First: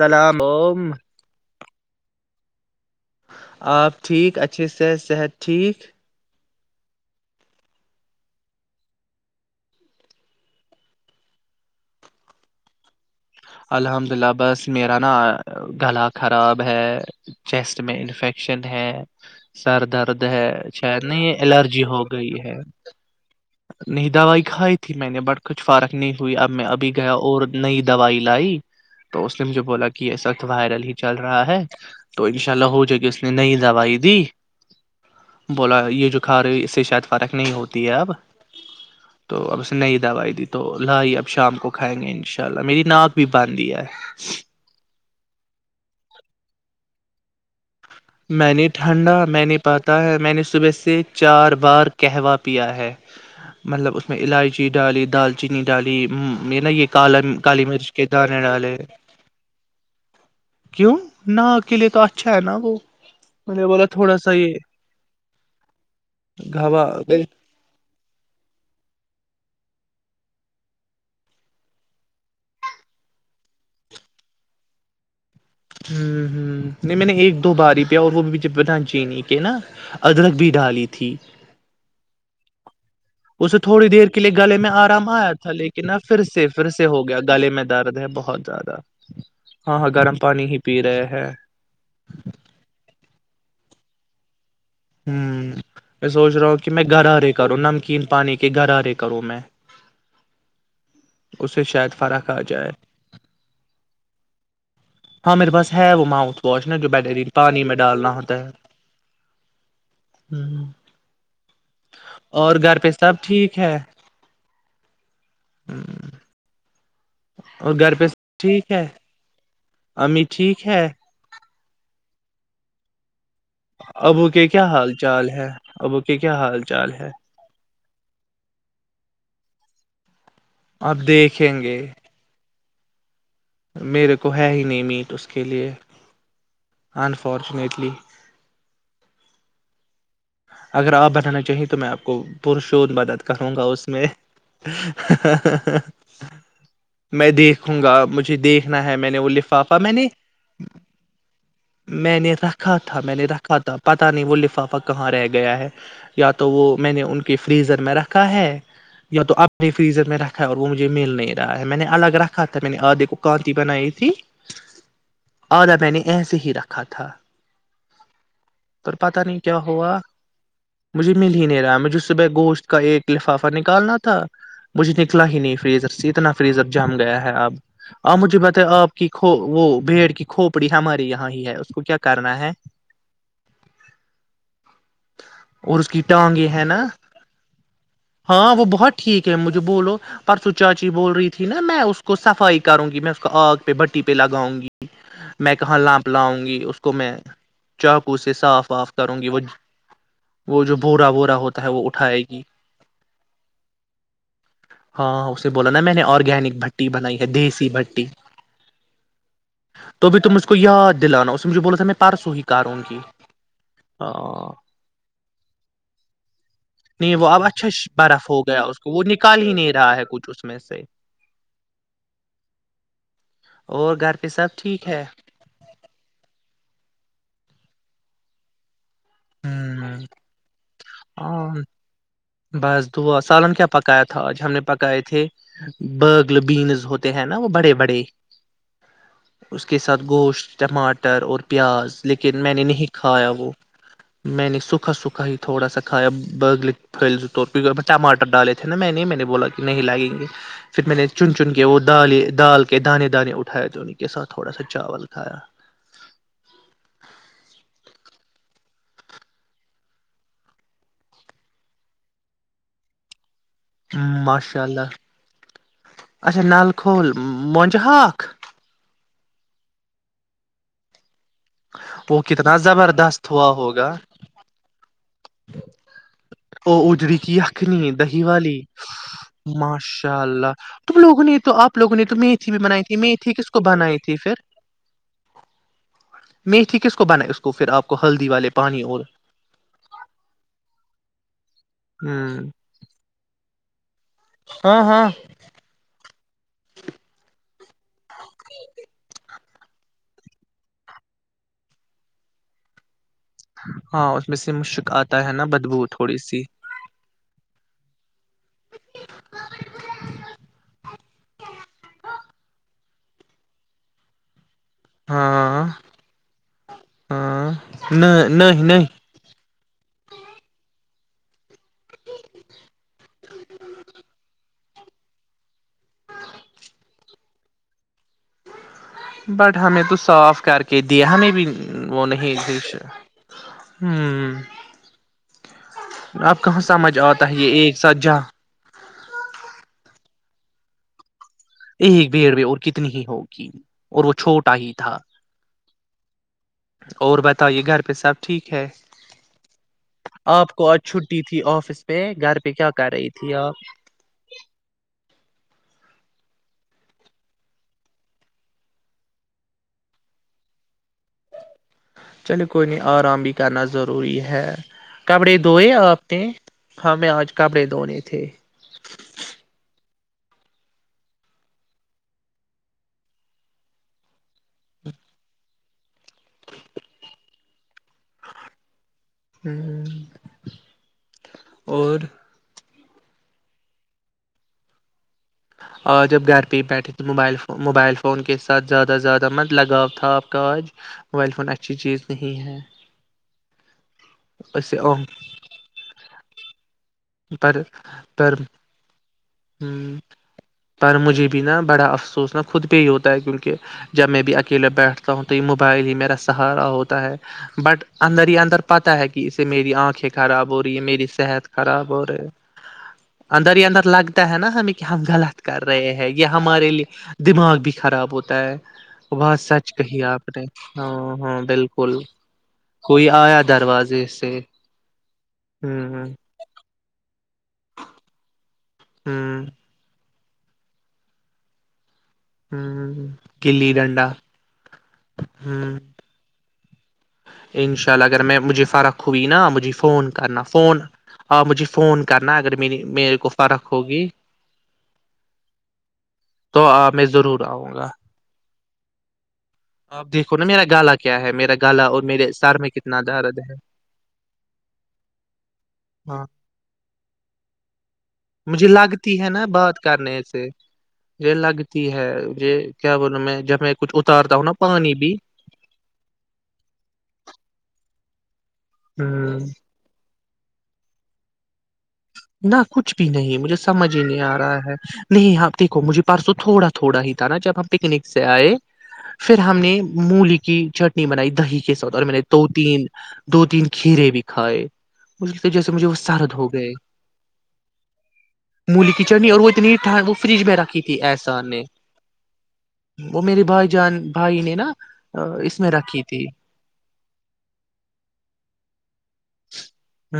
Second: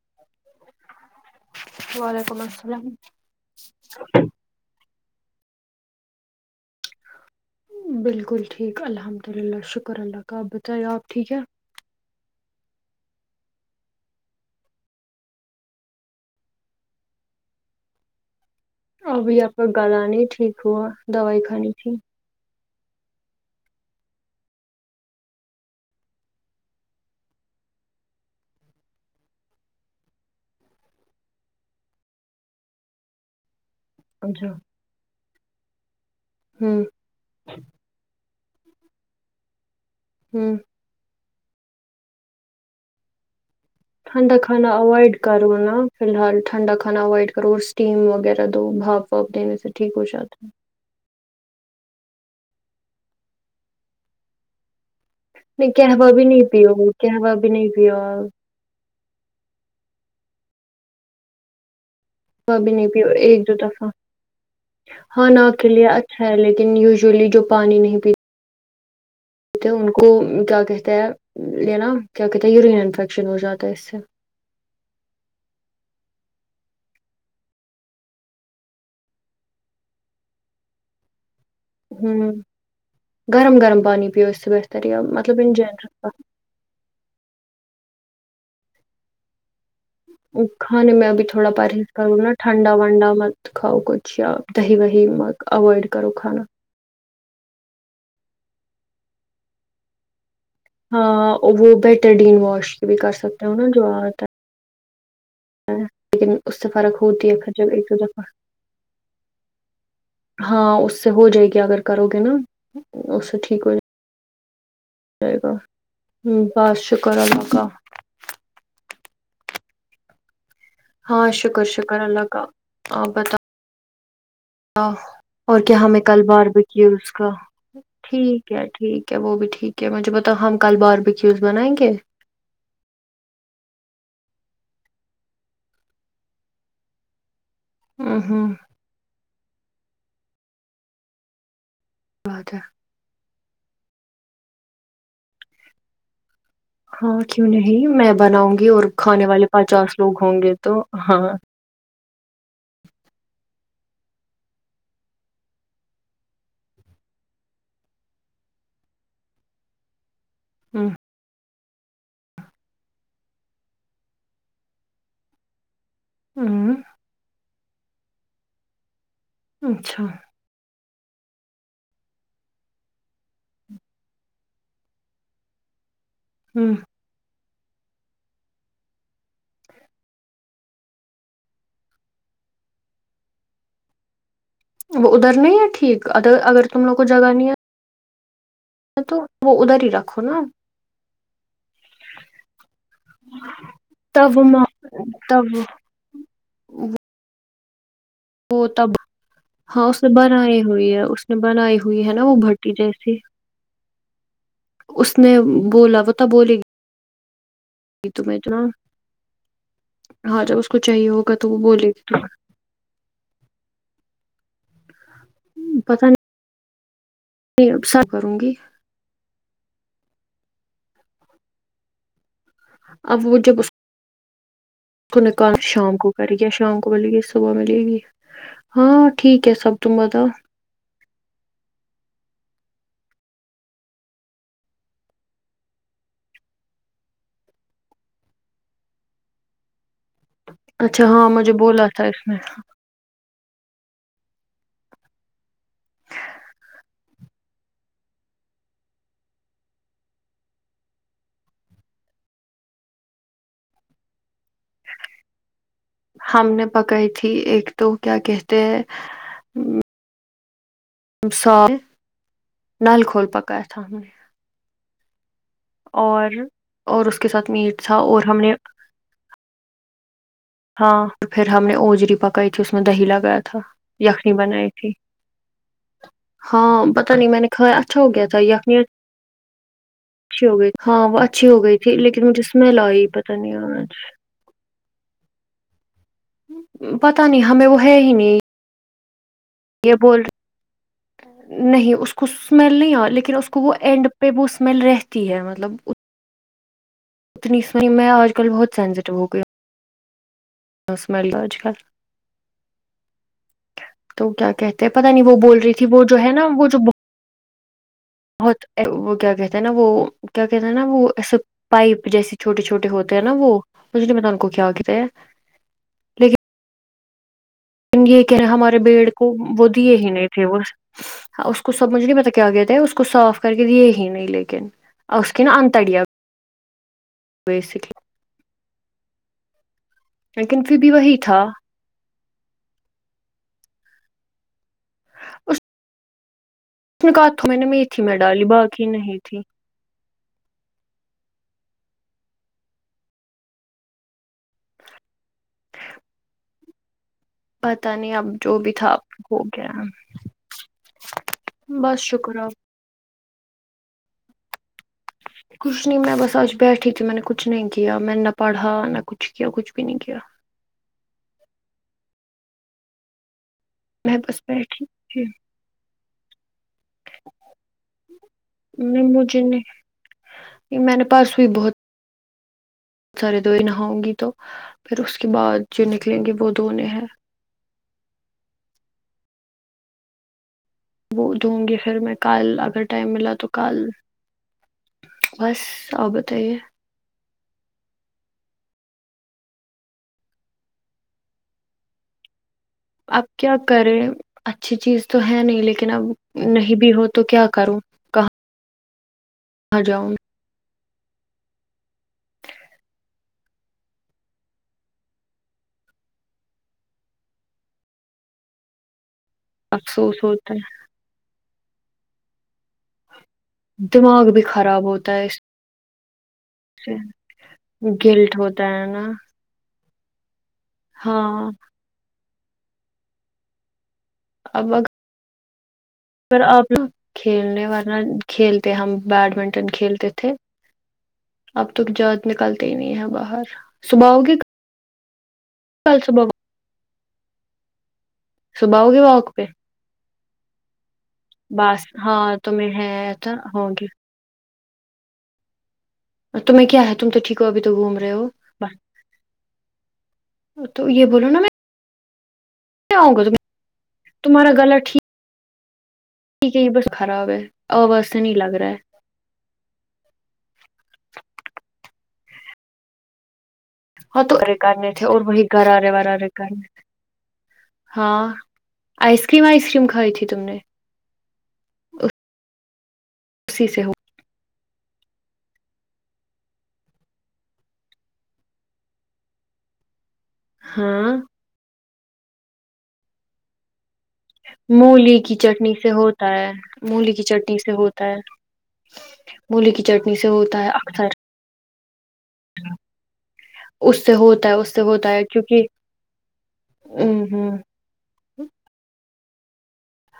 اللام عم [unintelligible] وعلیکم السلام آپ ٹھیک اچھے سے صحت ٹھیک بالکل ٹھیک الحمد للہ شکر اللہ کا آپ بتائیے آپ ٹھیک ہے الحمد للہ بس میرا نا گلا خراب ہے چیسٹ میں انفیکشن ہے ابھی آپ کا سر گلا درد نہیں ہے ٹھیک ہوا اچھا نہیں دوائی کھانی الرجی تھی ہو گئی ہے [unintelligible] ن دوائی کھائی تھی میں نے بٹ کچھ فارق نہیں ہوئی اب میں ابھی گیا اور نئی دوائی لائی تو اس نے مجھے بولا کہ ایس وت وائرل ہی چل رہا ہے تو ان شاء اللہ ہو جائے گی اس نے نہیں ل [unintelligible] ج بائییدی اچھا [unintelligible] بولا یہ جو کھا رہے اس سے ہوں شاید فرق نہیں ہوتی ہے اب تو نئی دوائی دی ہوں تو لائی اب شام کو کھائیں گے ان شاء اللہ میری ناک بھی باندھ دیا ہے ٹھنڈا کھانا اوائڈ کرو نا فی الحال ٹھنڈا کانا اوائڈ کرو اسٹیم وغیرہ میں نہیں دو بھاپ ٹھنڈا واپ میں دینے نہیں سے ٹھیک پاتا ہو ہے میں نے جاتا صبح سے چار ب بار کہوا پیا ہے مطلب اس میں الائجی ڈالی دال چینی نہیں ڈالی قہوہ بھی نہیں یہ نا پیو یہ کالا قہوہ بھی کالی نہیں مرچ پیو کے آپ، دانے ڈالے کیوں نہا کے لیے تو اچھا ہے نا قہوہ بھی وہ نہیں ایک دو میں نے بولا دفعہ تھوڑا سا یہ ہاں ن کے لے اچھا ہے لیکن گھاوا ہ یوزولی جو پانی نہیں پی ان کو کیا کہتا ہے یہ نا کیا کہتے ہیں یورین انفیکشن ہو جاتا ہے اس سے ہوں ہ نہیں میں نے ایک دو باری پیا اور وہ بھی ب چینی کے نا ادرک بھی ڈالی تھی ہوں گرم اسے گرم تھوڑی دیر پانی کے پیو لیے اس سے گلے میں بہتر ہے آرام آیا مطلب تھا ان لیکن اب پھر جنرل سے پھر سے ہو گیا گلے میں درد ہے بہت زیادہ ہاں ہاں گرم پانی ہی پی کھانے رہے میں اب ہیں تھوڑا پرہیز کروں نا ٹھنڈا ونڈا مت کھاؤ کچھ اچھا دحی وحی م ہوں اوائڈ کرو کھانا کرو نمکین پانی کے گغرارے کرو میں ہاں اس سے وہ شاید بیٹر فرق ڈین آ جائے واش بھی کر سکتے ہو نا جو آپ ہاں میرے پاس ہے وہ لیکن ماؤتھ اس واش سے نا جو فرق بیٹری ہوتی ہے پانی جہ میں ایک ڈالنا دہ ہوتا ہے ہاں اس سے ہو جائے گی اگر کرو گے نا اور گھر پہ سب اس سے ٹھیک ہو ہے جائے جائے گا ہ بس شکر اللہ کا ہممی ٹھیک ہے ہاں شکر شر شکر اللہ کا آپ بتا ابو کے کیا حال چال ہے اور کیا ابو ہمیں کے کل کیا حال چال ہے باربیکیوز کا ٹھیک ہے ٹھیک ہے وہ بھی ٹھیک ہے مجھے ب تو ہم کل آپ باربیکیوز دیکھیں بنائیں گے میرے کو ہے ہی نہیں میٹ اس کے لیے انف فارچونیٹلی ہ ہ اگر آپ بنانا چاہیں تو میں آپ کو بات پ ہے شھ بتاتا ہوں کروں گا اس میں ہاں میں کیوں دیکھوں نہیں گا میں مجھے بناؤں گی دیکھنا اور ہے میں نے کھانے وہ والے لفافہ میں پچاس نے لوگ ہوں گے تو ہاں میں نے رکھا تھا میں نے رکھا تھا پتہ نہیں وہ لفافہ کہاں رہ گیا گیا ہے یا تو وہ میں نے ان کے فریزر میں رکھا ہے یا تو اپنی فریزر میں رکھا اور وہ ہ مجھے مل نہیں رہا ہے میں نے الگ رکھا تھا میں نے آدھے کو کانتی بنائی تھی آھا میں نے ایسے ہی ہ رکھا تھا پتا نہیں کیا ہوا اچھا مجھے مل ہی نہیں رہا مجھے صبح گوشت کا ایک لفافہ نکالنا تھا مجھے نکنا ہی نہیں فریز س اتنا فریز اب ہ جم گیا ہے اب آپ مجھے بتائی آپ کی ک وہ بھیڑ کی کھوپڑی ہمارے یہاں ہی ہے اس کو کیا کرنا ہے وہ ادھر نہیں ہے اور اس کی ٹھیک اد ٹانگیں ہے اگر تم نا لوگوں کو جگہانی ہے ہاں وہ بہت تو ٹھیک ہے مجھے وہ ادھر ہی بولو رکھو نا پرسو چاچی بول رہی تھی نا میں اس کو صفائی کروں گی میں اس کو آگ پہ بٹی پہ تب وہ لگاؤں گی ما- میں تب کہاں لانپ لاؤں گی اس کو میں چاقوے صاف وہ واف تب کروں گی وہ ہاں اس نے بنائی وہ جو ہوئی ہے بورا اس وورا نے ہوتا بنائی وہ ہوئی ہے اٹھائے نا وہ گی بھٹی جیسی اس ہاں نے اسے نا میں بولا نے وہ تو آرگینک بولی گی بھٹی [unintelligible] ہے دیس [unintelligible] بھٹی تمہیں تو نا تو بھی تم ہاں مجھ کو جب اس یہ چاہیے دلانا ہوگا اس تو وہ مجھے بولا تھا بولے میں پارسو ہی کارون کی [unintelligible] پتہ نہیں [unintelligible] نہیں وہ اب اچھا برف ہو گیا اس کو وہ نکال ہی نہیں رہا ہے کچھ اس میں سے [unintelligible] اب وہ جب اس اور گھر پہ سب ٹھیک ہے اس کو نکال شام کو کر گیا شام کو [unintelligible] ملے گی صبح ملے گی ہاں ٹھیک [unintelligible] کیسب ہ تبد [unintelligible] ہاں بس دعا سالن کیا پکایا تھا آج ہم نے پکائے تھے برگل بینز ہوتے ہیں نا وہ بڑے بڑے اس کے ساتھ ساتھ گوشت اچھا ٹماٹر ہاں اور مجھے بولا پیاز تھا اس لیکن میں نے نہیں کھایا وہ [unintelligible] میں نے [unintelligible] سوکھا سوکھا ہی تھوڑا سا کھایا برگل پل ٹماٹر ڈالے تھے نا میں نہیں میں نے بولا کہ نہیں لگیں گے پھر میں نے چن چن کے وہال دال کے دانے دانے اٹھائے تھے انیں کے ساتھ تھوڑا سا چاول کھایا ہم نے پکائی تھی ایک تو کیا کہتے ہیں سال نل کھول پک [unintelligible] ماشاء اللہ [unintelligible] اور اچھا نل اور کھول اس کے ساتھ مونجہ میٹ تھا اور ہاک ہم نے [unintelligible] ہاں [unintelligible] اور پھر ہم نے اوجری وہ پکائی کتنا تھی اس میں دہی زبردست لگایا ہوا تھا ہوگا خنی بنائی تھی او ہاں پتا اجڑی نہیں کی میں نے کھایا خنی اچھا ہو دہی گیا تھا والی یخنی ماشاء اچھی اللہ ہو گئی تم ہاں وہ لوگوں نے اچھی تو ہو آپ گئی لوگوں تھی نے تو لیکن مجھے میھی بھی اسمیل بنائی تھی آئی میتھی پتا کس کو نہیں آج بنائی تھی پھر میٹھی کس کو بنا پتا اس نہیں کو ہمیں پھر وہ آپ کو ہے ہی ہلدی نہیں والے پانی اور یہ بول نہیں ہ اس کو اسمیل نہیں آ لیکن اس گ اینڈ پہ وہ اسمیل ہاں ہاں رہتی ہے مطلب اتنی سو میں آج کل بہت سینسٹیو ہو گئ ہ ہ سمائی لو آج کل ہاں تو اس میں کیا سے کہتے مشک ہیں پتا آتا نہیں ہے وہ نا بول رہی بدبو تھی وہ جو تھوڑی ہے سی نا وہ جو بہت وہ کیا کہتے ہیں نا وہ کیا کہتے ہیں نا وہسے پائپ جیسی چھوٹے چھوٹ ہوتے ہیں نا وہ اسے میں کو کیا کہتا ہے ہاں لیکن ہاں ت ن یہ کہہ رہے نہیں ہمارے نہیں بیڑ کو وہ دیے ہی نہیں تھے وہ کو سب مجھے نہیں پتا کیا گ تھ تھا اس کو صاف کر کے دیے ہی نہیں لیکن اس کےن اننتڑیا بیسکلی بٹ ہمیں تو صاف کر لیکن کے پھر بھی دیا وہی ہمیں تھا بھی وہ نہیں جٹی ہوں اب کہاں سمجھ اس نے کہا آتا ہے تو میں یہ نے ایک میتھی میں سجہ ڈالی باقی نہیں تھی ایک بھیڑ بھی اور کتنی ہی ہوگی اور وہ چھوٹا ہی تھا اور بتائیے گھر پہ پتا نہیں سب اب ٹھیک جو ہے بھی تھا ہو گیا آپ کو آج چھٹی تھی آفس پ بس شکر گھر پہ آپ کیا کر رہی تھی ا کیا آپ کچھ نہیں میں بس آج بیٹھی تھی میں نے کچھ نہیں کیا میں نے نہ پڑھا نہ کچھ کیا کچھ بھی نہیں کیا چلے کوئی نہیں آرام بھی کرنا ضروری میں بس ہے بیٹھی تھی کپڑے دئے آپ کہ ہمیں آج کپڑے دھونے تھے یہ میں نے پاس ہوئی بہت [inaudible] ہوں وہ دوں گی پھر میں کل اگر ٹائم ملا تو کل بس آج آپ اب گھر پہ بتائیے پہ بیٹھے تو موبائل فون موبائل فون کے ساتھ زیادہ زیادہ مت لگاؤ تھا آپ کا آج موبائل فون اچھی چیز نہیں ہے اپ کیا کریں اس اچھی سے چیز تو ہے نہیں لیکن اب نہیں بھی ہوتا پر پر کہاں جاؤں پر مجھے بھی نا بڑا افسوس نہ خود پہ ہی ہوتا ہے کیونکہ جب میں بھی اکیلے بیٹھتا ہوں تو یہ موبائل ہی میرا سہارا ہوتا ہے بٹ اندر ہی اندر پتہ ہے کہ اس سے میری آنکھیں افسوس خراب ہوتا ہو رہی ہیں میری صحت خراب ہو رہے اندر ہی اندر ہے لگ دماغ ہے بھی نا ہمیں کہ خراب ہم ہوتا ہے اس غلط کر رہے ہیں یا ہمارے لیے سے دماغ بھی خراب ہوتا ہے بات سچ کہیے آپ ہاں ہاں بالکل کوئی آیا دروازے سے ہوں پر اپ لا کھیلنے والنہ کھیل [unintelligible] ہم ہوں بیڈمنٹن کھیلتے تھے تھے اب تک جا نکلتے ہی نہیں ہیں ہوں باہر گلی ڈنڈا صبح آوگے ہوں کل صبح انشاء چل اگر میں مجھے صبح فرق ہوگی ہوئی واک نا پہ مجھے فون کرنا فون ہاں مجھے بس فون کرنا ہاں اگر تمہیں ہے میرے کو تو فرق ہوگی تمہیں تو کیا ہے میں تم تو ٹھیک ضرور ہو ابھی تو آؤں گا گھوم رہے ہو ب آپ دیکھو نا میرا گلہ کیا ہے میرا گالا اور میرے سر میں کیا کتنا ہوگا درد ہے تمہارا گلا ٹھیک ہاں ٹھیک ہے یہ بس خراب ہے اور بس مجھے لگتی ہے نا بات کرنے سے یہ لگتی ہے ج کیا بول رہا ہ میں جب میں کچھ ہاں تو اتارتا ہوں نا ارے کرنے پانی تھے بھی اور وہی گھر آرے وارارے کرنے تھے ہاں [unintelligible] آئس ہ کریم آئس کریم کو تھے تم نے ا نہ کچھ بھی نہیں مجھے سمجھ ہی نہیں آ رہا ہے نہیں ہاں دیکھو مجھے پرسو تھوڑا تھوڑا ہی تھا نا جب ہم پکنک سے آئے پھر ہم نے مولی کے کی چٹنی ہاں بنائی دہی کے سات اور میں نے دو تین دو تین کھیرے بھی کھائے مولی اس کی وجہ چٹنی مجھے سے وہ ہوتا سرد ہو ہے گئے م مولی کی چٹنی سے ہوتا ہے مولی کی چٹنی اور وہ مولی اتنی کی ٹھنڈ وہ چٹنی سے فریج میں ہوتا ہے رکھی تھی اکثر احسان نے وہ میرے بھائی جان اس سے بھائی ہوتا ہے نے نا اس سے ہوتا ہے اس کیونکہ میں رکھی تھی ہ ہ ہ [unintelligible] ہ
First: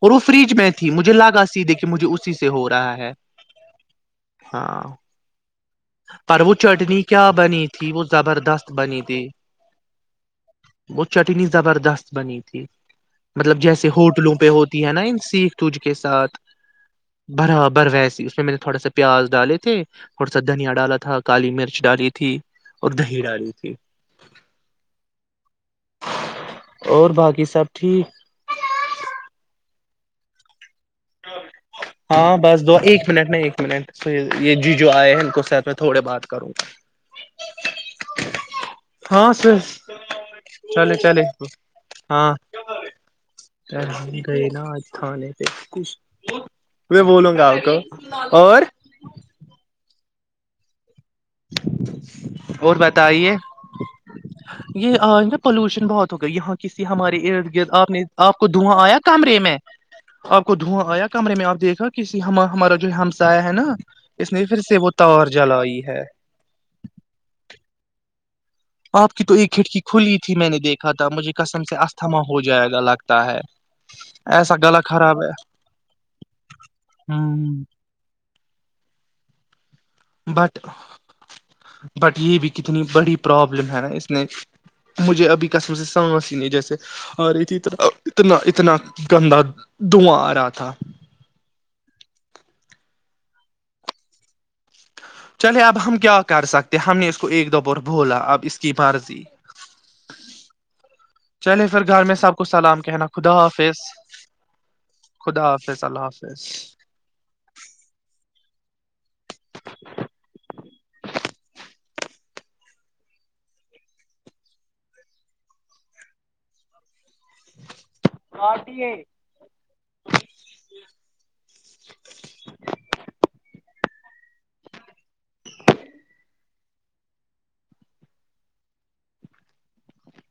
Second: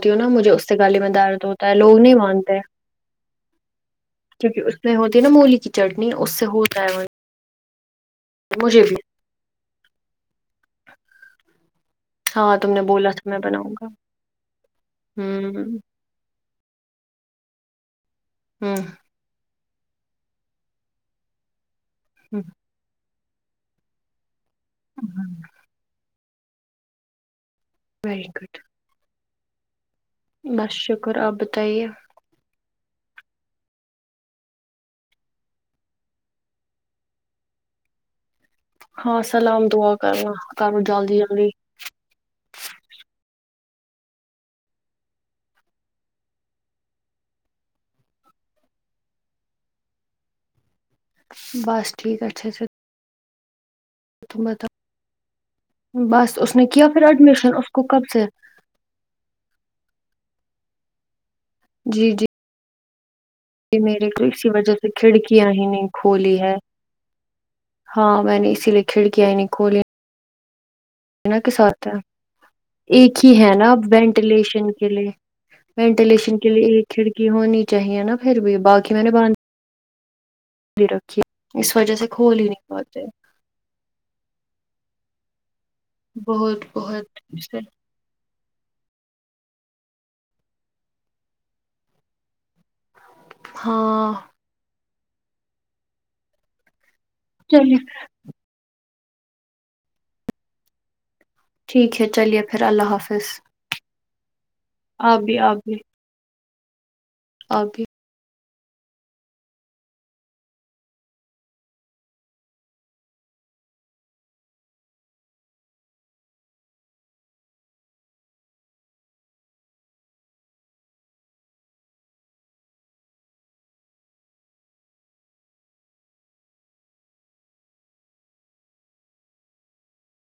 اور وہ فریج میں تھی ال میں مجھے دارد لگا ہوتا سیدھے ہے کہ لوگ مجھے نہیں اسی سے مانتے ہو رہا ہے کیک ہاں اس میں ہوتی نا [unintelligible] اس پر سے وہ ہوتا چٹنی ہے کیا بنی تھی وہ زبردست مجھے بھی بنی تھی وہو چٹنی زبردست بنی ہاں تھی تم نے بولا تھا میں مطلب بناؤں گا جیسے ہوٹلوں پہ ہوتی ہے نا ان سیکھ تجھ ہ کے ساتھ برابر ویس اس میں نے تھوڑ س ہ پیاز ڈالے [unintelligible] دنیاں ڈالا تھا کالی مرچ ڈالی تھی اور دہی بڑاڑی تھی [unintelligible] اور باقی سب ٹھیک ویری گڈ بس [unintelligible] آپ بتائیے ہاں بس دو ایک منٹ نہیں ایک منٹ تو یہ جی جو آئے ہیں ان کو ساتھ میں تھوڑے بات کروں گا ہاں سلام دا کرنا کرو چلے جلدی چلے جلدی پ ہی گئے نا آج تھانے پہ میں بولوں گا آ کو اور بس ٹھیک اچھا اچھا اور بتائیے یہ آ نا پالوشن بہت ہو گئی بس یہاں اس نے کسی کیا پھر ہمارے ارد ایڈمیشن گرد اس کو آپ نے کب سے آپ کو دھواں آیا کمرے میں آپ کوھواں آیا کمر میں آپیکھا جی کسی جی ہم ہمارا ہم نا جی میرے تو اس نے اسی پھر وجہ سے وہ تار کھڑکیاں ہی جلائی نہیں ہے کھولی ہے ہاں میں نے اسی لیے آپ کی تو ایک کھڑکی کھلی تھی میں نے دیکھا تھا مجھے ا کے قسم سے ساتھ استھما ہو جائے گا ایک لگتا ہی ہے نا ایسا وینٹیلیشن گلا کے لیے خراب ہے وینٹیلیشن کے لیے ایک کھڑکی ہ ہونی چاہیے نا پھر بھی بقی میں نے بٹ بھی رکھی ہے اس وجہ سے بٹ یہ کھول ہی بھی نہیں کتنی پاتے بڑی پرابلم ہے نا اس نے مجھے ابھی قسم سے س م سین بہت جیسے بہت اورتنا اتنا اتنا گندا داں آ رہا تھا ہاں چلے اب ہم کیا کر سکتے ہم نے اس کو ایک دو چلیے ب بولا اب اس کی بارضی چلے پھر ٹھیک گھر ہے میں سب چلیے کو پھر سلام اللہ کہنا خدا حافظ آپ خدا حافظ اللہ حافظ [inaudible] آگے پارٹیے [unintelligible]